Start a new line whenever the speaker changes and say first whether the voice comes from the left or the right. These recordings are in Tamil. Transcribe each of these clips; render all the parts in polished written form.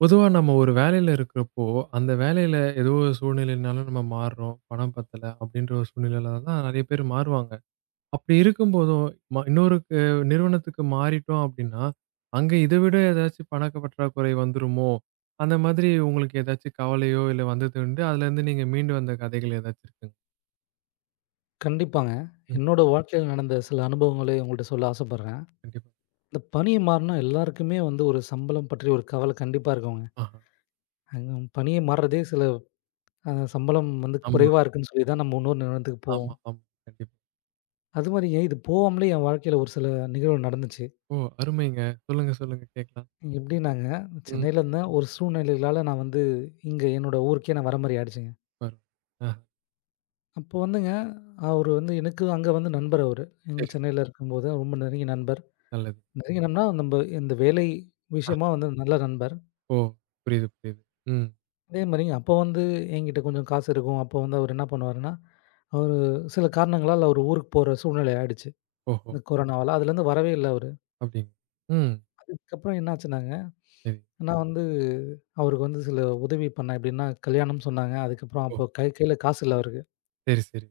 right: பொதுவா நம்ம ஒரு வேலையில இருக்கிறப்போ, அந்த வேலையில ஏதோ ஒரு சூழ்நிலையினால நம்ம மாறுறோம். பணம் பத்தல அப்படின்ற ஒரு சூழ்நிலையில தான் நெறைய பேர் மாறுவாங்க. அப்படி இருக்கும்போதும் ம இன்னொரு க நிறுவனத்துக்கு மாறிட்டோம் அப்படின்னா, அங்க இத விட ஏதாச்சும் பணக்க பற்றாக்குறை வந்துருமோ? அந்த மாதிரி உங்களுக்கு ஏதாச்சும் கவலையோ இல்ல வந்ததுண்டு, அதுலேருந்து நீங்க மீண்டு வந்த கதைகள் ஏதாச்சும் இருக்குங்களா?
left: கண்டிப்பாங்க.
right: ம்.
left: என்னோட வாழ்க்கையில நடந்த சில அனுபவங்களை உங்கள்ட்ட சொல்ல ஆசைப்படுறேன்.
right: கண்டிப்பா.
left: இந்த பணிய மாறுனா எல்லாருக்குமே வந்து ஒரு சம்பளம் பற்றி ஒரு கவலை கண்டிப்பா இருக்குங்க.
right: ஆஹா.
left: அங்க பணிய மாறுறதே சில சம்பளம் வந்து
right: ஆமா,
left: குறைவா இருக்குன்னு சொல்லி தான் நம்ம இன்னொரு நிறுவனத்துக்கு போவோம்.
right: ஆமா, ஆமா. கண்டிப்பா.
left: அதுமாரிங்க இது போகாமலே என் வாழ்க்கையில ஒரு சில நிகழ்வு நடந்துச்சு.
right: ஓ! அருமைங்க. சொல்லுங்க, சொல்லுங்க, கேட்கலாம்.
left: எப்படின்னாங்க,
right: ம்.
left: சென்னையில இருந்தேன். ஒரு சூழ்நிலைகளால நான் வந்து இங்க என்னோட ஊருக்கே நான் வர மாரி ஆயிடுச்சுங்க.
right: பாரு. ஆஹா.
left: அப்போ வந்துங்க அவரு வந்து எனக்கு அங்க வந்து நண்பர் அவரு. எங்க
right: சரி, சரி.
left: சென்னையில இருக்கும்போது ரொம்ப நெருங்கிய நண்பர்.
right: நல்லது.
left: நெருங்கிய நண்பர்னா நம்ப இந்த வேலை விஷயமா வந்து நல்ல நண்பர்.
right: ஓ! புரியுது, புரியுது. ம்.
left: அதே மாரிங்க அப்போ வந்து என்கிட்ட கொஞ்சம் காசு இருக்கும். அப்போ வந்து அவரு என்ன பண்ணுவாருன்னா, அவரு சில காரணங்களால அவரு ஊருக்கு போற சூழ்நிலை ஆயிடுச்சு.
right: ஓஹோ!
left: இந்த கொரோனாவால. அதுலேருந்து வரவே இல்ல அவரு.
right: அப்டிங்க. ம்.
left: அதுக்கப்புறம் என்னாச்சுன்னாங்க,
right: சரி.
left: நான் வந்து அவருக்கு வந்து சில உதவி பண்ணேன். எப்படின்னா கல்யாணம் சொன்னாங்க. அதுக்கப்புறம்
right: ஓ!
left: அப்போ கையில காசு இல்ல அவருக்கு.
right: சரி, சரி.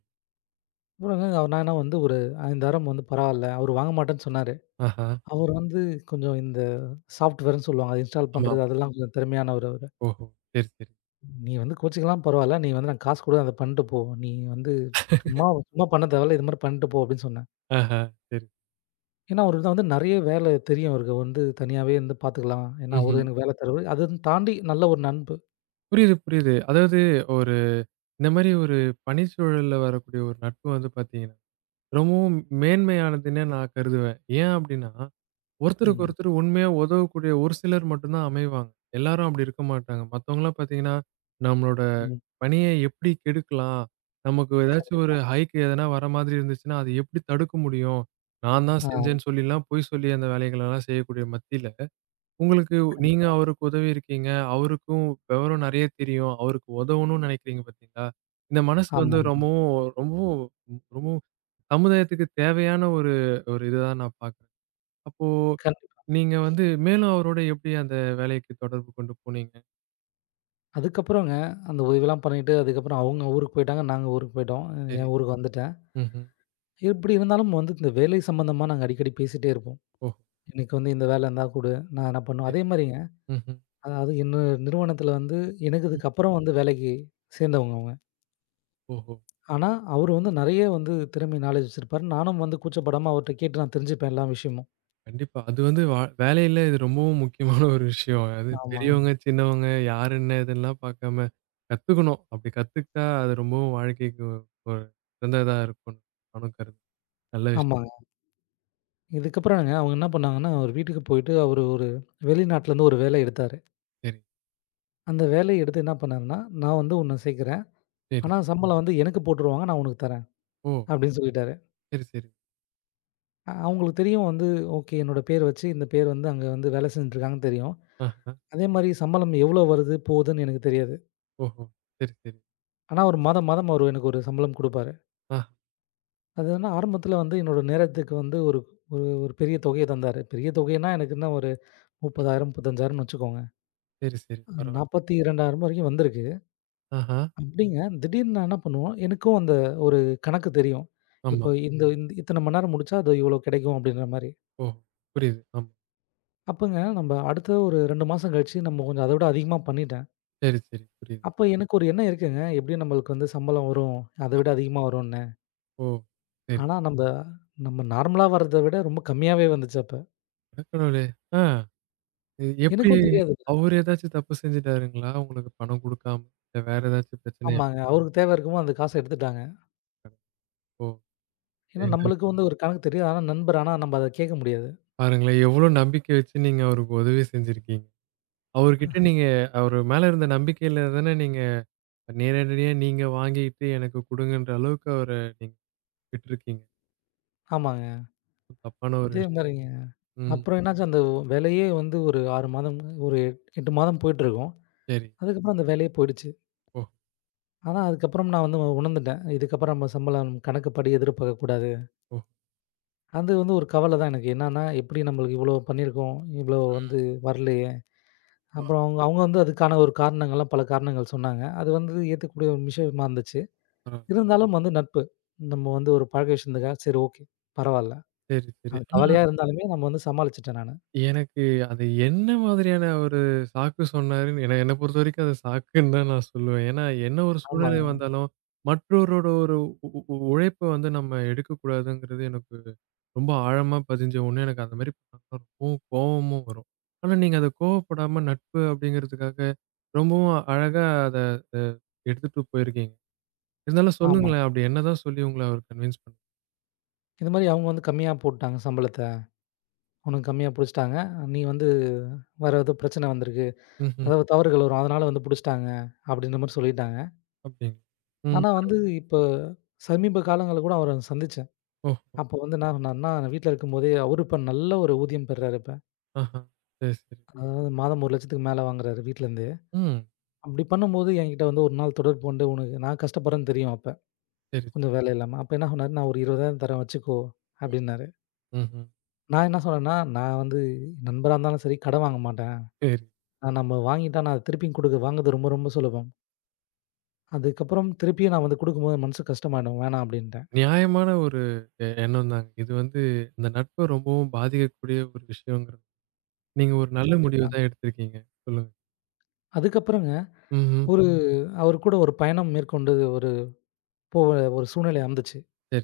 left: அப்புறம் அவர் நான் என்ன வந்து ஒரு 5000 வந்து பரவால்ல. அவரு வாங்க மாட்டேன்னு சொன்னாரு.
right: ஆஹா.
left: அவரு வந்து கொஞ்சம் இந்த சாஃப்ட்வேர்ன்னு சொல்லுவாங்க. அத இன்ஸ்டால்
right: ஆமா.
left: பண்றது அதெல்லாம் கொஞ்சம் திறமையானவரு அவரு.
right: ஓஹோ! சரி, சரி.
left: நீ வந்து கோச்சிக்கலாம் பரவால்ல. நீ வந்து நான் காசு குடுக்குறேன் அத பண்ணிட்டு போ. நீ வந்து சும்மா சும்மா பண்ண தேவையில்ல. இது மாரி பண்ணிட்டு போ அப்படின்னு சொன்னேன்.
right: ஆஹா. சரி.
left: ஏன்னா அவருக்கு தான் வந்து நெறைய வேலை தெரியும் அவருக்கு. வந்து தனியாவே இருந்து பார்த்துக்கலாம். ஏன்னா அவரு
right: ம்ஹ்ம்.
left: எனக்கு வேலை தருவாரு. அதுன்னு தாண்டி நல்ல ஒரு நண்பு.
right: புரியுது, புரியுது. அதாவது ஒரு இந்த மாரி ஒரு பணிச்சூழல்ல வரக்கூடிய ஒரு நட்பு வந்து பார்த்தீங்கன்னா, ரொம்பவும் மேன்மையானதுன்னே நான் கருதுவேன். ஏன் அப்டின்னா, ஒருத்தருக்கு
left: ம்.
right: ஒருத்தர் உண்மையா உதவக்கூடிய ஒரு சிலர் மட்டும் தான் அமைவாங்க. எல்லாரும் அப்டி இருக்க மாட்டாங்க. மத்தவங்கலாம் பார்த்தீங்கன்னா, நம்மளோட
left: ம்.
right: பனிய எப்படி கெடுக்கலாம்? நமக்கு ஏதாச்சும் ஒரு
left: கண்டிப்பா.
right: ஹைக் எதனா வர மாதிரி இருந்துச்சுன்னா, அது எப்படி தடுக்க முடியும்? நான் தான்
left: ஆ
right: செஞ்சேன்னு சொல்லிலாம் பொய் சொல்லி அந்த வேலைகளெல்லாம் செய்யக்கூடிய மத்தியில, உங்களுக்கு நீங்க
left: கண்டிப்பா.
right: அவருக்கு உதவி இருக்கீங்க. அவருக்கும் விவரம் நெறைய தெரியும். அவருக்கு உதவணும்னு நெனைக்கிறீங்க பார்த்தீங்களா? இந்த மனசு வந்து
left: ஆமாமா.
right: ரொம்பவும் ரொம்பவும் ரொம்பவும் சமுதாயத்துக்கு தேவையான ஒரு ஒரு இதுதா நான் பார்க்குறேன். அப்போ
left: கண்டிப்பா.
right: நீங்க வந்து மேலும் அவரோட எப்படி அந்த வேலைக்கு தொடர்பு கொண்டு போனீங்க?
left: அதுக்கப்புறங்க அந்த உதவிலாம் பண்ணிட்டு அதுக்கப்புறம் அவங்க ஊருக்கு போயிட்டாங்க. நாங்க ஊருக்கு போயிட்டோம்.
right: சரி.
left: என் ஊருக்கு வந்துட்டேன்.
right: ம்ஹ்ம்.
left: இப்படி இருந்தாலும் வந்து இந்த வேலை சம்மந்தமா நாங்க அடிக்கடி பேசிட்டே இருப்போம்.
right: ஓஹோ! சரி,
left: எனக்கு வந்து இந்த வேலை இருந்தா குடு. நான் என்ன பண்ணுவேன்?
right: சரி.
left: அதே மாரிங்க
right: ம்ஹ்ம்.
left: அதாவது என்ன நிறுவனத்தில வந்து இணங்குனதுக்கு அப்புறம் வந்து வேலைக்கு சேர்ந்தவங்க அவங்க.
right: ஓஹோ!
left: ஆனா, அவரு வந்து நெறைய வந்து திறமை, நாலேட்ஜ் வச்சிருப்பாரு. நானும் வந்து கூச்சப்படாம அவர்ட்ட கேட்டு நான் தெரிஞ்சுப்பேன் எல்லா விஷயமும்.
right: கண்டிப்பா. அது வந்து வேலையில இது ரொம்பவும் முக்கியமான ஒரு விஷயம். அது
left: ஆமா,
right: பெரியவங்க, சின்னவங்க யார் என்ன இதெல்லாம் பார்க்காம கத்துக்கணும். அப்படி கத்துக்கிட்டா அது ரொம்பவும் வாழ்க்கைக்கு ஒரு சிறந்ததா இருக்கும். நானும் கருது நல்ல விஷயம்.
left: ஆமாங்க. இதுக்கப்புறங்க அவங்க என்ன பண்ணாங்கன்னா, அவரு வீட்டுக்கு போயிட்டு அவரு ஒரு வெளிநாட்டுலருந்து ஒரு வேலை எடுத்தாரு.
right: சரி,
left: அந்த வேலைய எடுத்து என்ன பண்ணாருன்னா, "நான் வந்து உன்ன சேர்க்கிறேன்.
right: சரி.
left: ஆனா சம்பளம் வந்து எனக்கு போட்டுருவாங்க. நான் உனக்கு தரேன்."
right: ஓ!
left: அப்படின்னு சொல்லிட்டாரு.
right: சரி, சரி.
left: அவங்களுக்கு தெரியும் வந்து ஓகே என்னோட பேர் வச்சு இந்த பேர் வந்து அங்க வந்து வேலை செஞ்சுட்டுருக்காங்கன்னு தெரியும்.
right: ஆஹா.
left: அதே மாரி சம்பளம் எவ்வளோ வருது, போகுதுன்னு எனக்கு தெரியாது.
right: ஓஹோ! சரி, சரி.
left: ஆனா, ஒரு மாதம், மாதம் அவரு எனக்கு ஒரு சம்பளம் குடுப்பாரு.
right: ஆ.
left: அது வந்து ஆரம்பத்தில வந்து என்னோட நேரத்துக்கு வந்து ஒரு ஒரு ஒரு பெரிய தொகைய தந்தாரு. பெரிய தொகைன்னா எனக்கு என்ன ஒரு 30,000 35,000ன்னு வச்சுக்கோங்க.
right: சரி, சரி.
left: ம்.
right: பரவால்ல.
left: 42,000 வரைக்கும் வந்திருக்கு.
right: ஆஹா.
left: அப்படிங்க திடீர்னு நான் என்ன பண்ணுவோம், எனக்கும் அந்த ஒரு கணக்கு தெரியும்.
right: ஆமா.
left: இப்போ இந்த ம். இந்த இத்தன மணி நேரம் முடிச்சா, அது இவ்வளோ கிடைக்கும் அப்படின்ற மாரி.
right: ஓஹோ! புரியுது. ஆமா.
left: அப்பங்க நம்ப அடுத்த ஒரு 2 மாசம் கழிச்சு நம்ம கொஞ்சம் அத விட அதிகமா பண்ணிட்டேன்.
right: சரி, சரி. புரியுது.
left: அப்ப எனக்கு ஒரு எண்ணம் இருக்குங்க. எப்படியும் நம்மளுக்கு வந்து சம்பளம் வரும். அத விட அதிகமா வரும்ன்னு.
right: ஓ! சரி.
left: ஆனா, நம்ம நார்மலா வர்றத விட ரொம்ப கம்மியாவே வந்துச்சு அப்ப.
right: அட கடவுளே! ஆ இது எப்படி
left: எனக்கும் தெரியாது.
right: அவரு ஏதாச்சும் தப்பு செஞ்சுட்டாருங்களா? உங்களுக்கு பணம் குடுக்காம? இல்ல வேற ஏதாச்சும் பிரச்சனையா?
left: ஆமாங்க. அவருக்கு தேவை இருக்குமோ அந்த காச எடுத்துட்டாங்க.
right: ஓ!
left: ஏன்னா
right: ஏங்க
left: நம்மளுக்கு வந்து ஒரு கணக்கு தெரியும். ஆனா நண்பர் ஆனா நம்ம அத கேட்க முடியாது.
right: பாருங்களேன்! எவ்ளோ நம்பிக்கை வச்சு நீங்க அவருக்கு உதவி செஞ்சிருக்கீங்க. அவர்கிட்ட நீங்க அவரு மேல இருந்த நம்பிக்கையில தானே நீங்க நேரடியா நீங்க வாங்கிட்டு எனக்கு குடுங்கன்ற அளவுக்கு அவர நீங்க விட்டுருக்கீங்க.
left: ஆமாங்க.
right: தப்பான ஒரு
left: இதே
right: விஷயம்.
left: மாரிங்க.
right: ம்.
left: அப்புறம் என்னாச்சு அந்த வேலையே வந்து ஒரு 6 மாதம், ஒரு 8 மாதம் போயிட்டுருக்கும்.
right: சரி.
left: அதுக்கப்புறம் அந்த வேலையே போயிடுச்சு.
right: ஓ!
left: ஆனா அதுக்கப்புறம் நான் வந்து உணர்ந்துட்டேன். இதுக்கப்புறம் நம்ம சம்பளம் கணக்குப்படி எதிர்பார்க்கக்கூடாது.
right: ஓ!
left: அது வந்து ஒரு கவல தான் எனக்கு. என்னன்னா எப்படி நம்மளுக்கு இவ்வளோ பண்ணியிருக்கோம், இவ்வளோ வந்து வரலையே.
right: ஆ
left: அப்புறம் அவங்க அவங்க வந்து அதுக்கான ஒரு காரணங்கள்லாம் பல காரணங்கள் சொன்னாங்க. அது வந்து ஏத்துக்கக்கூடிய ஒரு விஷயமா இருந்துச்சு.
right: பரவால்ல.
left: இருந்தாலும் வந்து நட்பு. நம்ம வந்து ஒரு பழக்க விஷயத்துக்காக சரி ஓகே. பரவால்ல.
right: சரி, சரி.
left: அது
right: ஆனா
left: கவலையா இருந்தாலுமே நம்ம வந்து சமாளிச்சுட்டேன் நானு.
right: எனக்கு அது என்ன மாதிரியான ஒரு சாக்கு சொன்னாருன்னு என்ன என்ன பொறுத்தவரைக்கும் அது சாக்குன்னு தான் நான் சொல்லுவேன். ஏன்னா என்ன ஒரு சூழ்நிலை
left: ஆமாங்க.
right: வந்தாலும் மற்றவரோட ஒரு உழைப்ப வந்து நம்ம எடுக்கக்கூடாதுங்கிறது எனக்கு ரொம்ப ஆழமா பதிஞ்ச ஒண்ணு. எனக்கு அந்த மாரி பண்ணா ரொம்பவும் கோவமும் வரும். ஆனா நீங்க அத கோவப்படாம நட்பு அப்படிங்கிறதுக்காக ரொம்பவும் அழகா அத அ எடுத்துட்டு போயிருக்கீங்க. இருந்தாலும்
left: ஆமா.
right: சொல்லுங்களேன், அப்படி என்னதான் சொல்லி உங்கள அவர் கன்வின்ஸ் பண்ணாரு?
left: இந்த மாரி அவங்க வந்து கம்மியா போட்டாங்க சம்பளத்த. உனக்கு கம்மியா புடிச்சுட்டாங்க. நீ வந்து வேற ஏதோ பிரச்சனை வந்திருக்கு.
right: ம்ஹ்ம்.
left: அதாவது தவறுகள் வரும். அதனால வந்து புடிச்சுட்டாங்க. அப்படின்ற மாரி சொல்லிட்டாங்க.
right: அப்படிங்களா? ம்.
left: ஆனா வந்து இப்ப சமீப காலங்கள்ல கூட அவர சந்திச்சேன்.
right: ஓஹோ!
left: அப்போ வந்து என்ன சொன்னாருன்னா, வீட்ல இருக்கும்போதே அவரு இப்ப நல்ல ஒரு ஊதியம் பெறாரு இப்ப.
right: ஆஹா. சரி, சரி.
left: அதாவது மாதம் 1,00,000க்கு மேல வாங்குறாரு வீட்லருந்து.
right: ம்.
left: அப்படி பண்ணும்போது என்கிட்ட வந்து ஒரு நாள் தொடர்பு கொண்டு, "உனக்கு நான் கஷ்டப்படுறேன்னு தெரியும் அப்ப."
right: சரி.
left: கொஞ்சம் வேலை இல்லாம. அப்ப என்ன சொன்னாரு, "நான் ஒரு 20,000 தரேன் வச்சுக்கோ" அப்டின்னாரு.
right: ம்ஹ்ம்.
left: நான் என்ன சொன்னேன்னா, நான் வந்து நண்பரா இருந்தாலும் சரி கடன் வாங்க மாட்டேன்.
right: சரி.
left: ஆனா நம்ம வாங்கிட்டா நான் திருப்பியும் குடுக்க வாங்குறது ரொம்ப ரொம்ப சுலபம். அதுக்கப்புறம் திருப்பியும் நான் வந்து குடுக்கும்போது என் மனசுக்கு கஷ்டமாயிடும். வேணாம் அப்டின்ட்டேன்.
right: நியாயமான ஒரு எண்ணம் தாங்க. இது வந்து இந்த நட்ப ரொம்பவும் பாதிக்கக்கூடிய ஒரு விஷயங்கிறது. நீங்க ஒரு நல்ல முடிவு
left: கண்டிப்பா.
right: தான் எடுத்திருக்கீங்க. சொல்லுங்க.
left: அதுக்கப்புறங்க
right: ம்ஹ்ம்.
left: ஒரு அவரு கூட ஒரு பயணம் மேற்கொண்டு ஒரு போக ஒரு சூழ்நிலை அமைஞ்சுச்சு.
right: சரி.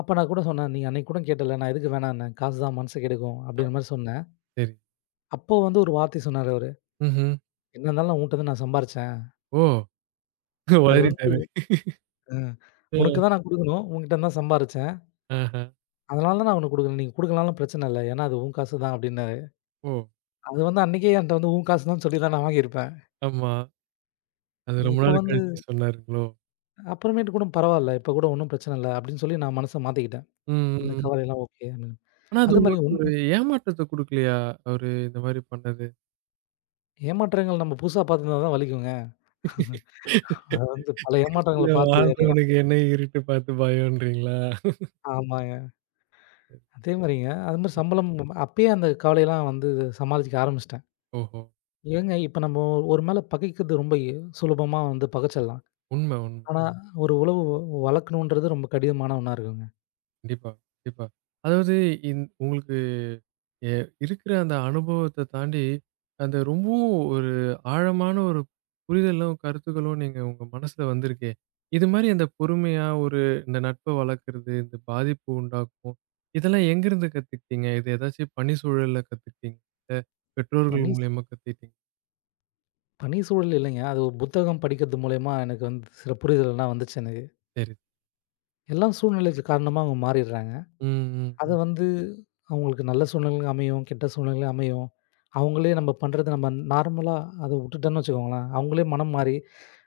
left: அப்ப நான் கூட சொன்னேன், "நீ அன்னைக்கு கூட கேட்டல்ல நான் எதுக்கு வேணாம்னேன். காசு தான் மனச கெடுக்கும்"
right: ஆ
left: அப்டின்ற மாரி சொன்னேன்.
right: சரி.
left: அப்போ வந்து ஒரு வார்த்தை சொன்னாரு அவரு.
right: ம்ஹ்ம்.
left: "என்ன இருந்தாலும் உன்கிட்ட தான் நான் சம்பாரிச்சேன்.
right: ஓ!
left: அது வந்து
right: வளரிட்டாரு.
left: அ
right: அ,
left: உனக்கு தான் நான் குடுக்கணும். உன்கிட்ட இருந்து தான் சம்பாரிச்சேன்."
right: ஆஹா.
left: அதனால தான் நான் அவனுக்கு குடுக்குறேன். நீங்க குடுக்கலனாலும் பிரச்சனை இல்ல. ஏன்னா அது உன் காசு தான் அப்டின்னாரு.
right: ஓ!
left: அது வந்து அன்னைக்கே என்ட்ட வந்து உன் காசு தான் சொல்லி தான் நான் வாங்கியிருப்பேன்.
right: ஆமா. அது ரொம்ப
left: இப்ப
right: நாள்
left: வந்து
right: கழிச்சு சொன்னாருங்களோ?
left: அப்புறமேட்டு கூட பரவால்ல. இப்ப கூட ஒண்ணும் பிரச்சனை இல்ல அப்டின்னு சொல்லி நான் மனச மாத்திக்கிட்டேன்.
right: ம்,
left: அந்த
right: ம்.
left: கவலைலாம் ஓகே அப்டின்னு.
right: ஆனா அது
left: அது மாரி
right: உங்களுக்கு ஒரு ஏமாற்றத்த குடுக்கலையா? அவரு இந்த மாரி பண்ணது?
left: ஏமாற்றங்கள் நம்ம புதுசா பார்த்திருந்தா தான் வலிக்குங்க. அத வந்து பல
right: இருட்டுல
left: ஏமாற்றங்கள பார்த்து அடி வாங்
right: வாழ்றவனுக்கு என்ன இருட்டு பார்த்து பயம்ன்றீங்களா?
left: ஆமாங்க. அதே மாரிங்க அது மாரி சம்பளம் அப்பயே அந்த கவலையெல்லாம் வந்து சமாளிக்க ஆரம்பிச்சுட்டேன்.
right: ஓஹோ!
left: ஏங்க இப்ப நம்ம ஒரு மேல பகைக்கிறது ரொம்ப சுலபமா வந்து பகைச்சிடலாம்.
right: உண்ம, உண்ம.
left: ஆனா ஒரு உறவு வளர்க்கணுன்றது ரொம்ப கடினமான ஒண்ணா இருக்குங்க.
right: கண்டிப்பா, கண்டிப்பா. அதாவது உங்களுக்கு எ இருக்கிற அந்த அனுபவத்த தாண்டி, அந்த ரொம்பவும் ஒரு ஆழமான ஒரு புரிதலும், கருத்துக்களும் நீங்க உங்க மனசுல வந்திருக்கே! இது மாரி அந்த பொறுமையா ஒரு இந்த நட்ப வளர்க்கிறது, இந்த பாதிப்பு உண்டாக்கும். இதெல்லாம் எங்கேருந்து கத்துக்கிட்டீங்க? இது ஏதாச்சும் பணி சூழல்ல கத்துக்கிட்டீங்களா?
left: இப்ப நீ
right: பெற்றோர்கள் மூலியமா கத்துக்கிட்டீங்க?
left: பணி சூழல் இல்லைங்க. அது ஒரு புத்தகம் படிக்கிறது மூலியமா எனக்கு வந்து சில புரிதல்லாம் வந்துச்சு எனக்கு.
right: சரி.
left: எல்லா சூழ்நிலைக்கு காரணமா அவங்க மாறிடுறாங்க.
right: ம், ம்,
left: அது
right: ம்.
left: வந்து அவங்களுக்கு நல்ல சூழ்நிலையும் அமையும், கெட்ட சூழ்நிலையும் அமையும். அவங்களே நம்ம பண்றது நம்ம நார்மலா அத விட்டுட்டோம்னு வச்சுக்கோங்களேன், அவங்களே மனம் மாறி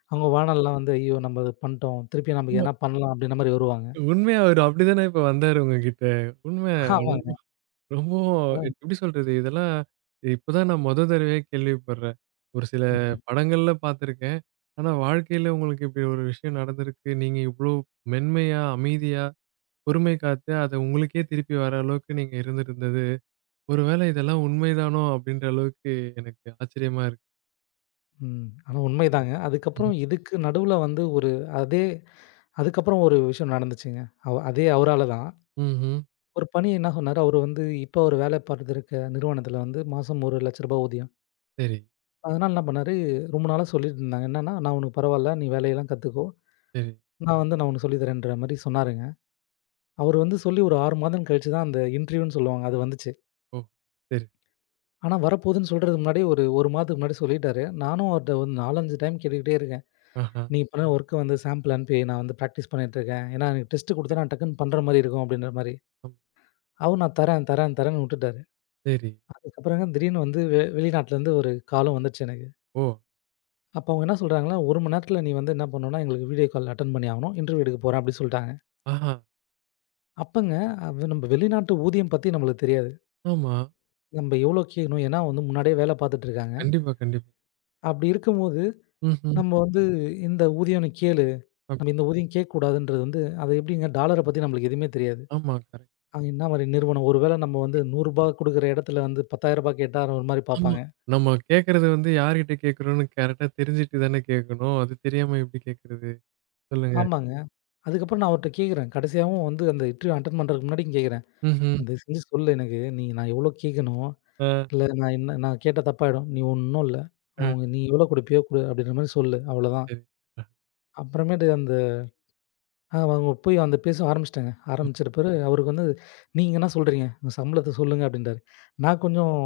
left: அவங்க வாழ்நாள்லாம் வந்து ஐயோ! நம்ம இது பண்ணிட்டோம். திருப்பி நமக்கு
right: உண்ம
left: எதனா பண்ணலாம் அப்படின்ற மாரி வருவாங்க.
right: உண்மையா அவரு அப்படிதானே இப்ப வந்தாரு உங்ககிட்ட. உண்மையா
left: ஆமாங்க.
right: ரொம்ப
left: அதான்
right: எப்படி சொல்றது? இதெல்லாம் இப்பதான் நான் மொத தடவையா கேள்விப்படுறேன். ஒரு சில
left: ம்,
right: படங்கள்ல பார்த்துருக்கேன். ஆனா வாழ்க்கையில உங்களுக்கு இப்படி ஒரு விஷயம் நடந்திருக்கு. நீங்க இவ்ளோ மென்மையா, அமைதியா, பொறுமை காத்து அது உங்களுக்கே திருப்பி வர அளவுக்கு நீங்க இருந்திருந்தது. ஒருவேளை இதெல்லாம் உண்மைதானோ அப்படின்ற அளவுக்கு எனக்கு ஆச்சரியமா இருக்கு.
left: ம். ஆனா உண்மைதாங்க.
right: ம்ஹ்ம்.
left: அதுக்கப்புறம் இதுக்கு நடுவுல வந்து ஒரு அதே அதுக்கப்புறம் ஒரு விஷயம் நடந்துச்சுங்க. அதே அவரால தான்.
right: ம்ஹ்ம்.
left: ஒரு பணி என்ன சொன்னாரு, அவரு வந்து இப்போ ஒரு வேலை பார்த்துருக்க நிறுவனத்தில வந்து மாசம் ரூ. 1,00,000 ஊதியம்.
right: சரி,
left: அதனால என்ன பண்ணாரு, ரொம்ப நாளா சொல்லிட்டு இருந்தாங்க. என்னன்னா, "நான் உனக்கு பரவால்ல. நீ வேலையெல்லாம் கத்துக்கோ.
right: சரி.
left: நான் உனக்கு சொல்லி தரேன்ற" மாரி சொன்னாருங்க. அவரு வந்து சொல்லி ஒரு 6 மாதம் கழிச்சு தான் அந்த இன்டர்வியூன்னு சொல்லுவாங்க. அது வந்துச்சு.
right: ஓ! சரி.
left: ஆனா வரப்போகுதுன்னு சொல்றதுக்கு முன்னாடியே ஒரு 1 மாதத்துக்கு முன்னாடி சொல்லிட்டாரு. நானும் அவர்ட்ட ஒரு 4, 5 டைம் கேட்டுக்கிட்டே இருக்கேன்.
right: ஆஹா.
left: "நீ பண்ண ஒர்க்க வந்து சாம்பிள் அனுப்பி நான் வந்து பிராக்டிஸ் பண்ணிட்டு இருக்கேன். ஏன்னா எனக்கு டெஸ்ட்
right: சரி.
left: குடுத்தா நான் டக்குன்னு பண்ற மாரி இருக்கும்" அப்படின்ற மாரி.
right: ஆமா.
left: அவரு "நான் தரேன், தரேன், தரேன்னு" விட்டுட்டாரு.
right: சரி.
left: அதுக்கப்புறங்க திடீர்னு வந்து வெளிநாட்டுலேருந்து ஒரு காலும் வந்துச்சு எனக்கு.
right: ஓ!
left: அப்போ அவங்க என்ன சொல்றாங்கன்னா, 1 மணி நேரத்தில நீ வந்து என்ன பண்ணணும்னா, எங்களுக்கு வீடியோ கால் அட்டெண்ட் பண்ணி ஆகணும். இன்டர்வியூ எடுக்க போறேன் அப்டின்னு சொல்லிட்டாங்க.
right: ஆஹா.
left: அப்பங்க நம்ம வெளிநாட்டு ஊதியம் பத்தி நம்மளுக்கு தெரியாது.
right: ஆமா.
left: நம்ம எவ்வளோ கேட்கணும்? ஏன்னா வந்து முன்னாடியே வேலை பார்த்துட்டு இருக்காங்க.
right: கண்டிப்பா, கண்டிப்பா.
left: அப்டி இருக்கும்போது
right: ம்ஹ்ம்.
left: நம்ம வந்து இந்த ஊதியம் நீ கேளு.
right: அப்
left: நம்ம இந்த ஊதியம் கேட்கக்கூடாதுன்றது வந்து அது எப்டிங்க டாலர பத்தி நம்மளுக்கு எதுவுமே தெரியாது.
right: ஆமா. கரெக்ட்.
left: அங்க என்ன மாரி நிறுவனம்? ஒரு வேள நம்ம வந்து ரூ. 100 குடுக்குற இடத்துல வந்து ரூ. 10,000 கேட்டா ஒரு மாரி
right: ஆமா.
left: பார்ப்பாங்க.
right: நம்ம கேட்கறது வந்து யார்கிட்ட கேட்கிறோம்னு கரெக்ட்டா தெரிஞ்சுட்டு தானே கேட்கணும். அது தெரியாம எப்படி கேட்கறது? சொல்லுங்க.
left: ஆமாங்க. அதுக்கப்புறம் நான் அவர்ட்ட கேட்கிறேன். கடைசியாவும் வந்து அந்த இன்டர்வியூ அட்டெண்ட் பண்றதுக்கு முன்னாடி கேட்கிறேன்.
right: ம்ஹ்ம்.
left: தயவு செஞ்சு சொல்லு எனக்கு. நீ நான் எவ்வளோ கேட்கணும்?
right: ஆ,
left: இல்ல நான் என்ன நான் கேட்டா தப்பாயிடும். "நீ ஒண்ணும் இல்ல.
right: ஆ.
left: அவங்க நீ எவ்வளோ குடுப்பியோ குடு" அப்படின்ற மாரி சொல்லு. அவ்வளோதான்.
right: சரி. அ.
left: அப்புறமேட்டு அந்த அவங்க போய் அந்த பேச ஆரம்பிச்சுட்டாங்க.
right: ம்.
left: ஆரம்பிச்ச பிறகு அவருக்கு வந்து, "நீங்க என்ன சொல்றீங்க? உங்க சம்பளத்த சொல்லுங்க" அப்படின்ட்டாரு. நான் கொஞ்சம்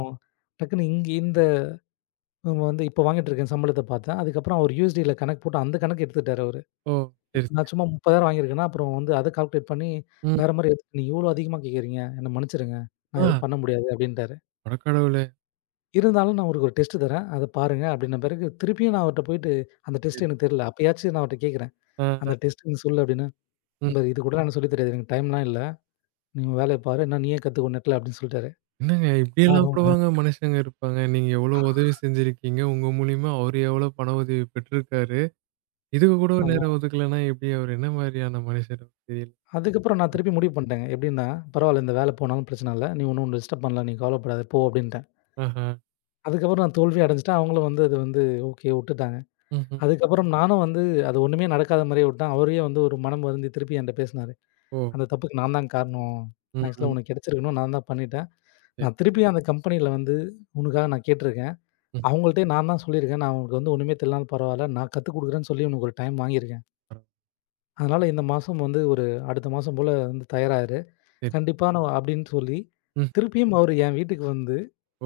left: டக்குன்னு இங்க இந்த நம்ம வந்து இப்ப வாங்கிட்டு இருக்கேன் சம்பளத்த பார்த்தேன். அதுக்கப்புறம் அவர் USDல கணக்கு போட்டு அந்த கணக்கு எடுத்துக்கிட்டாரு அவரு.
right: ஓ! சரி,
left: இப்ப
right: சரி.
left: நான் சும்மா 30,000 வாங்கியிருக்கேன்னா, அப்புறம் வந்து அத கால்குலேட் பண்ணி
right: ம்.
left: வேற மாரி எடுத்து "நீங்க இவ்வளோ அதிகமா கேட்கிறீங்க. என்ன மன்னிச்சுருங்க. நான்
right: ஆ
left: எதுவும் பண்ண முடியாது" அப்படின்ட்டாரு.
right: அடக்கடவுளே!
left: இருந்தாலும் நான் அவருக்கு ஒரு டெஸ்ட் தரேன். அத பாருங்க அப்படின்ன பிறகு, திருப்பியும் நான் அவர்ட்ட போயிட்டு, அந்த
right: சரி.
left: டெஸ்ட் எனக்கு தெரியல. அப்பயாச்சும் நான் அவர்ட்ட கேட்கிறேன். அந்த
right: ஆ,
left: டெஸ்ட் நீ சொல்லு அப்படின்னா,
right: ம்.
left: "இந்த இது கூட எனக்கு சொல்லி தெரியாது. எனக்கு டைம்லாம் இல்ல. நீ உன் வேலைய பாரு. என்ன நீயே கத்துக்கோ நெட்ல" அப்படின்னு சொல்லிட்டாரு.
right: என்னங்க இப்படியெல்லாம்
left: ஆமாங்க.
right: கூடவாங்க மனுஷங்க இருப்பாங்க. நீங்க எவ்வளோ உதவி செஞ்சிருக்கீங்க. உங்க மூலியமா அவரு எவ்வளோ பண உதவி பெற்றிருக்காரு. இதுக்கு கூட
left: ஆமா.
right: நேரம் ஒதுக்கலன்னா எப்படி? அவரு என்ன மாரியான மனுஷரோ தெரியல.
left: அதுக்கப்புறம் நான் திருப்பி முடிவு பண்ணிட்டேங்க. எப்படின்னா, "பரவால்ல இந்த வேலை போனாலும் பிரச்சனை இல்ல. நீ ஒண்ணும் டிஸ்டர்ப் பண்ணல. நீ கவலைப்படாத போ" அப்படின்ட்டேன்.
right: ஆஹா.
left: அதுக்கப்புறம் நான் தோல்வி அடைஞ்சுட்டேன். அவங்களும் வந்து அது வந்து ஓகே உட்டுட்டாங்க.
right: ம்ஹ்ம்.
left: அதுக்கப்புறம் நானும் வந்து அது ஒண்ணுமே நடக்காத மாரியே விட்டேன். அவரே வந்து ஒரு மனம் வருந்தி திருப்பி என்ட்ட பேசினாரு.
right: ஓ!
left: "அந்த தப்புக்கு நான் தான் காரணம்.
right: ம்,
left: ஆக்சுவலா
right: ம்.
left: உனக்கு கிடைச்சிருக்கணும். நான் தான் பண்ணிட்டேன்."
right: சரி.
left: நான் திருப்பி அந்த கம்பெனியில வந்து உனக்காக நான் கேட்டுருக்கேன்.
right: ம்.
left: அவங்கள்ட்டயே நான் தான் சொல்லியிருக்கேன். நான் உனக்கு வந்து ஒண்ணுமே தெரியலனாலும் பரவால்ல. நான் கத்துக் குடுக்குறேன்னு சொல்லி உனக்கு ஒரு டைம் வாங்கியிருக்கேன். அதனால இந்த மாசம் வந்து ஒரு அடுத்த மாசம் போல வந்து தயாராயிரு.
right: சரி.
left: கண்டிப்பா நான் அப்டின்னு சொல்லி,
right: ம்.
left: திருப்பியும் அவரு என் வீட்டுக்கு வந்து,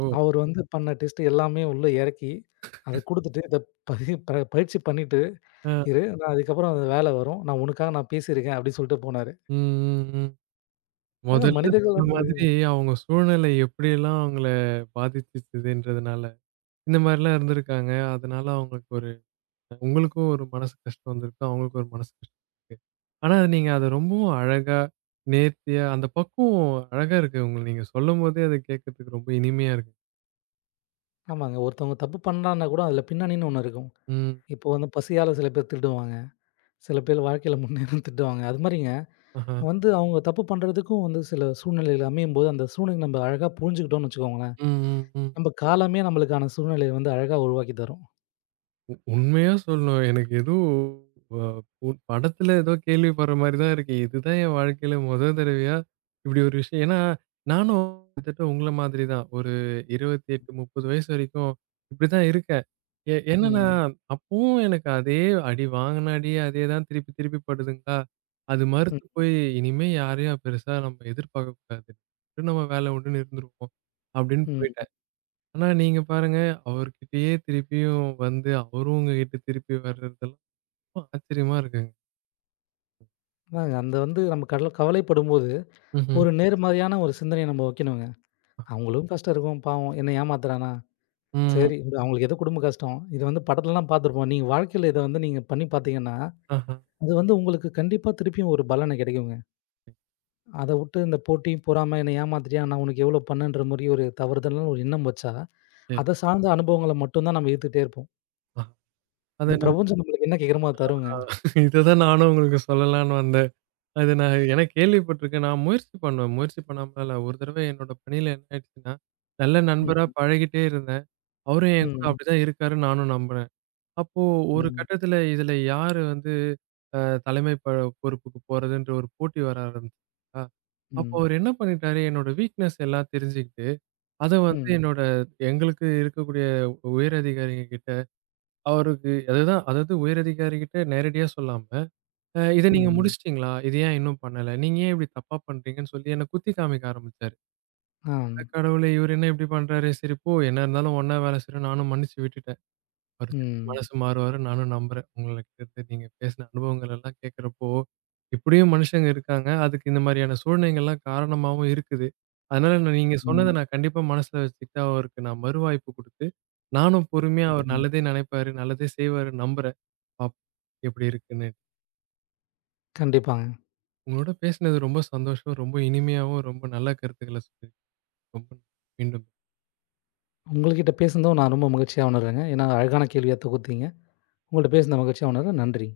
right: ஓ!
left: அவரு வந்து பண்ண டெஸ்ட் எல்லாமே உள்ள எறக்கி, அத குடுத்துட்டு இத பதி ப பயிற்சி பண்ணிட்டு
right: ஆ.
left: இரு. நான் அதுக்கப்புறம் அந்த வேல வரும். நான் உனக்காக நான் பேசியிருக்கேன் அப்டின்னு சொல்லிட்டு போனாரு.
right: ம், ம், ம்.
left: அதான்
right: முதல்ல
left: மனிதர்கள்
right: சொன்ன
left: வந்து
right: மாதிரி அவங்க சூழ்நிலை எப்படியெல்லாம் அவங்கள பாதிச்சுச்சுதுன்றதுனால, இந்த மாரிலாம் இருந்திருக்காங்க. அதனால அவங்களுக்கு ஒரு உங்களுக்கும் ஒரு மனசு கஷ்டம் வந்திருக்கு. அவங்களுக்கும் ஒரு மனசு கஷ்டம் இருக்கு. ஆனா நீங்க அத ரொம்பவும் அழகா, நேர்த்தியா அந்த பக்குவம் அழகா இருக்கு. உங்கள நீங்க சொல்லும்போதே அத கேட்கறதுக்கு ரொம்ப இனிமையா இருக்கு.
left: ஆமாங்க. ஒருத்தவங்க தப்பு பண்ணான்னா கூட அதுல பின்னணின்னு ஒண்ணு இருக்கும்.
right: ம்.
left: இப்போ வந்து பசியால சில பேர் திருடுவாங்க. சில பேர் வாழ்க்கையில முன்னேறும் திட்டுவாங்க. அது மாரிங்க
right: ஆஹா.
left: வந்து அவங்க தப்பு பண்றதுக்கும் வந்து சில சூழ்நிலைகள் அமையும்போது, அந்த சூழ்நிலை நம்ம அழகா புரிஞ்சுக்கிட்டோம்னு வச்சுக்கோங்களேன்,
right: ம், ம், ம்.
left: நம்ம காலமே நம்மளுக்கான சூழ்நிலைய வந்து அழகா உருவாக்கி தரும்.
right: உண்மையா சொல்லணும். எனக்கு ஏதோ வ உ படத்துல ஏதோ கேள்விப்படுற மாரி தான் இருக்கு. இதுதான் என் வாழ்க்கையில முதல் தடவையா இப்படி ஒரு விஷயம். ஏன்னா, நானும் கிட்டத்தட்ட உங்கள மாதிரி தான். ஒரு 28, 30 வயசு வரைக்கும் இப்படிதான் இருக்கேன். என்னன்னா,
left: ம்.
right: அப்பவும் எனக்கு அதே அடி வாங்கின அடியே அதே தான் திருப்பி திருப்பி படுதுங்களா, அது
left: ம்.
right: மறுத்து போய் இனிமே யாரையும் பெருசா நம்ம எதிர்பார்க்கக்கூடாது. நம்ம வேலை உண்டுன்னு இருந்துருவோம் அப்படின்னு
left: ம்.
right: போயிட்டேன். ஆனா, நீங்க பாருங்க, அவர்கிட்டயே திருப்பியும் வந்து அவரும் உங்ககிட்ட திருப்பி வர்றதெல்லாம் ரொம்ப ஆச்சரியமா இருக்குங்க.
left: அதாங்க அந்த வந்து நம்ம கடல கவலைப்படும்போது,
right: ம்ஹ்ம்.
left: ஒரு நேர்மறையான ஒரு சிந்தனைய நம்ம வைக்கணுங்க. அவங்களும் கஷ்டம் இருக்கும் பாவம். என்ன ஏமாத்துறானா?
right: ம்.
left: சரி இது அவங்களுக்கு ஏதோ குடும்ப கஷ்டம். இது வந்து படத்துலலாம் பார்த்துருப்போம். நீங்க வாழ்க்கையில இத வந்து நீங்க பண்ணி பார்த்தீங்கன்னா,
right: ஆஹா.
left: அது வந்து உங்களுக்கு கண்டிப்பா திருப்பியும் ஒரு பலன கிடைக்குங்க. அத வுட்டு இந்த போட்டியும், பொறாம என்ன ஏமாத்துட்டியா? நான் உனக்கு எவ்ளோ பண்ணேன்ற மாரி ஒரு தவறுதலான ஒரு எண்ணம் வச்சா,
right: சரி.
left: அத சார்ந்த அனுபவங்கள மட்டும் தான் நம்ம எடுத்துக்கிட்டே இருப்போம்.
right: ஆ. அது
left: இந்த
right: நம்ம
left: பிரபஞ்சம் நம்மளுக்கு என்ன கேட்கிறோமோ அத தருங்க.
right: இததான் நானும் உங்களுக்கு சொல்லலான்னு வந்தேன். அது நான் ஏன்னா கேள்விப்பட்டுருக்கேன். நான் முயற்சி பண்ணுவேன். முயற்சி பண்ணாமலாம் இல்ல. ஒரு தடவ என்னோட பணியில என்ன ஆயிடுச்சுன்னா, நல்ல
left: ம்,
right: நண்பரா பழகிட்டே இருந்தேன். அவரும் என் கூட
left: ம்,
right: அப்படிதான் இருக்காருன்னு நானும் நம்புனேன். அப்போ ஒரு
left: ம்,
right: கட்டத்துல இதுல யாரு வந்து அ தலைமை பொறுப்புக்கு போறதுன்ற ஒரு போட்டி வர ஆரம்பிச்சுச்சா, அப்போ
left: ம்,
right: அவரு என்ன பண்ணிட்டாரு, என்னோட வீக்னஸ் எல்லாம் தெரிஞ்சுக்கிட்டு, அத வந்து
left: ம்,
right: என்னோட எங்களுக்கு இருக்கக்கூடிய உயர் அதிகாரிங்க கிட்ட அவருக்கு அதுதான் அதாவது உயரதிகாரி கிட்ட நேரடியா சொல்லாம, இத நீங்க
left: ம்,
right: முடிச்சுட்டீங்களா? இது ஏன் இன்னும் பண்ணல? நீங்க ஏன் இப்படி தப்பா பண்றீங்கன்னு?" சொல்லி என்ன குத்தி காமிக்க ஆரம்பிச்சாரு.
left: ஆ,
right: அட கடவுளே! இவரு என்ன இப்படி பண்றாரு? சரி போ! என்ன இருந்தாலும் ஒண்ணா வேலை செய்றோம் நானும் மன்னிச்சு விட்டுட்டேன். அவரு திருப்பி
left: ம்,
right: மனசு மாறுவாருன்னு நானும் நம்புறேன். உங்கள்கிட்ட நீங்க பேசின அனுபவங்கள் எல்லாம் கேட்கிறப்போ, இப்படியும் மனுஷங்க இருக்காங்க. அதுக்கு இந்த மாரியான சூழ்நிலைகள்லாம் காரணமாவும் இருக்குது. அதனால நான் நீங்க சொன்னத
left: ம்,
right: நான் கண்டிப்பா மனசுல வச்சுக்கிட்டு, அவருக்கு நான் மறுவாய்ப்பு குடுத்து, நானும் பொறுமையா அவர்
left: ம்.
right: நல்லதே நெனைப்பாரு, நல்லதே செய்வாருன்னு நம்புறேன். பாப்போம் எப்படி இருக்குன்னு.
left: கண்டிப்பாங்க.
right: உங்களோட பேசினது ரொம்ப சந்தோஷம். ரொம்ப இனிமையாவும், ரொம்ப நல்ல கருத்துக்கள சொல்லி ரொம்ப மீண்டும்
left: உங்கள்கிட்ட பேசுனதும் நான் ரொம்ப மகிழ்ச்சியா உணர்றேங்க. ஏன்னா அழகான கேள்வியா தொகுத்தீங்க. உங்கள்ட்ட பேசின மகிழ்ச்சியா உணர்றேன். நன்றி.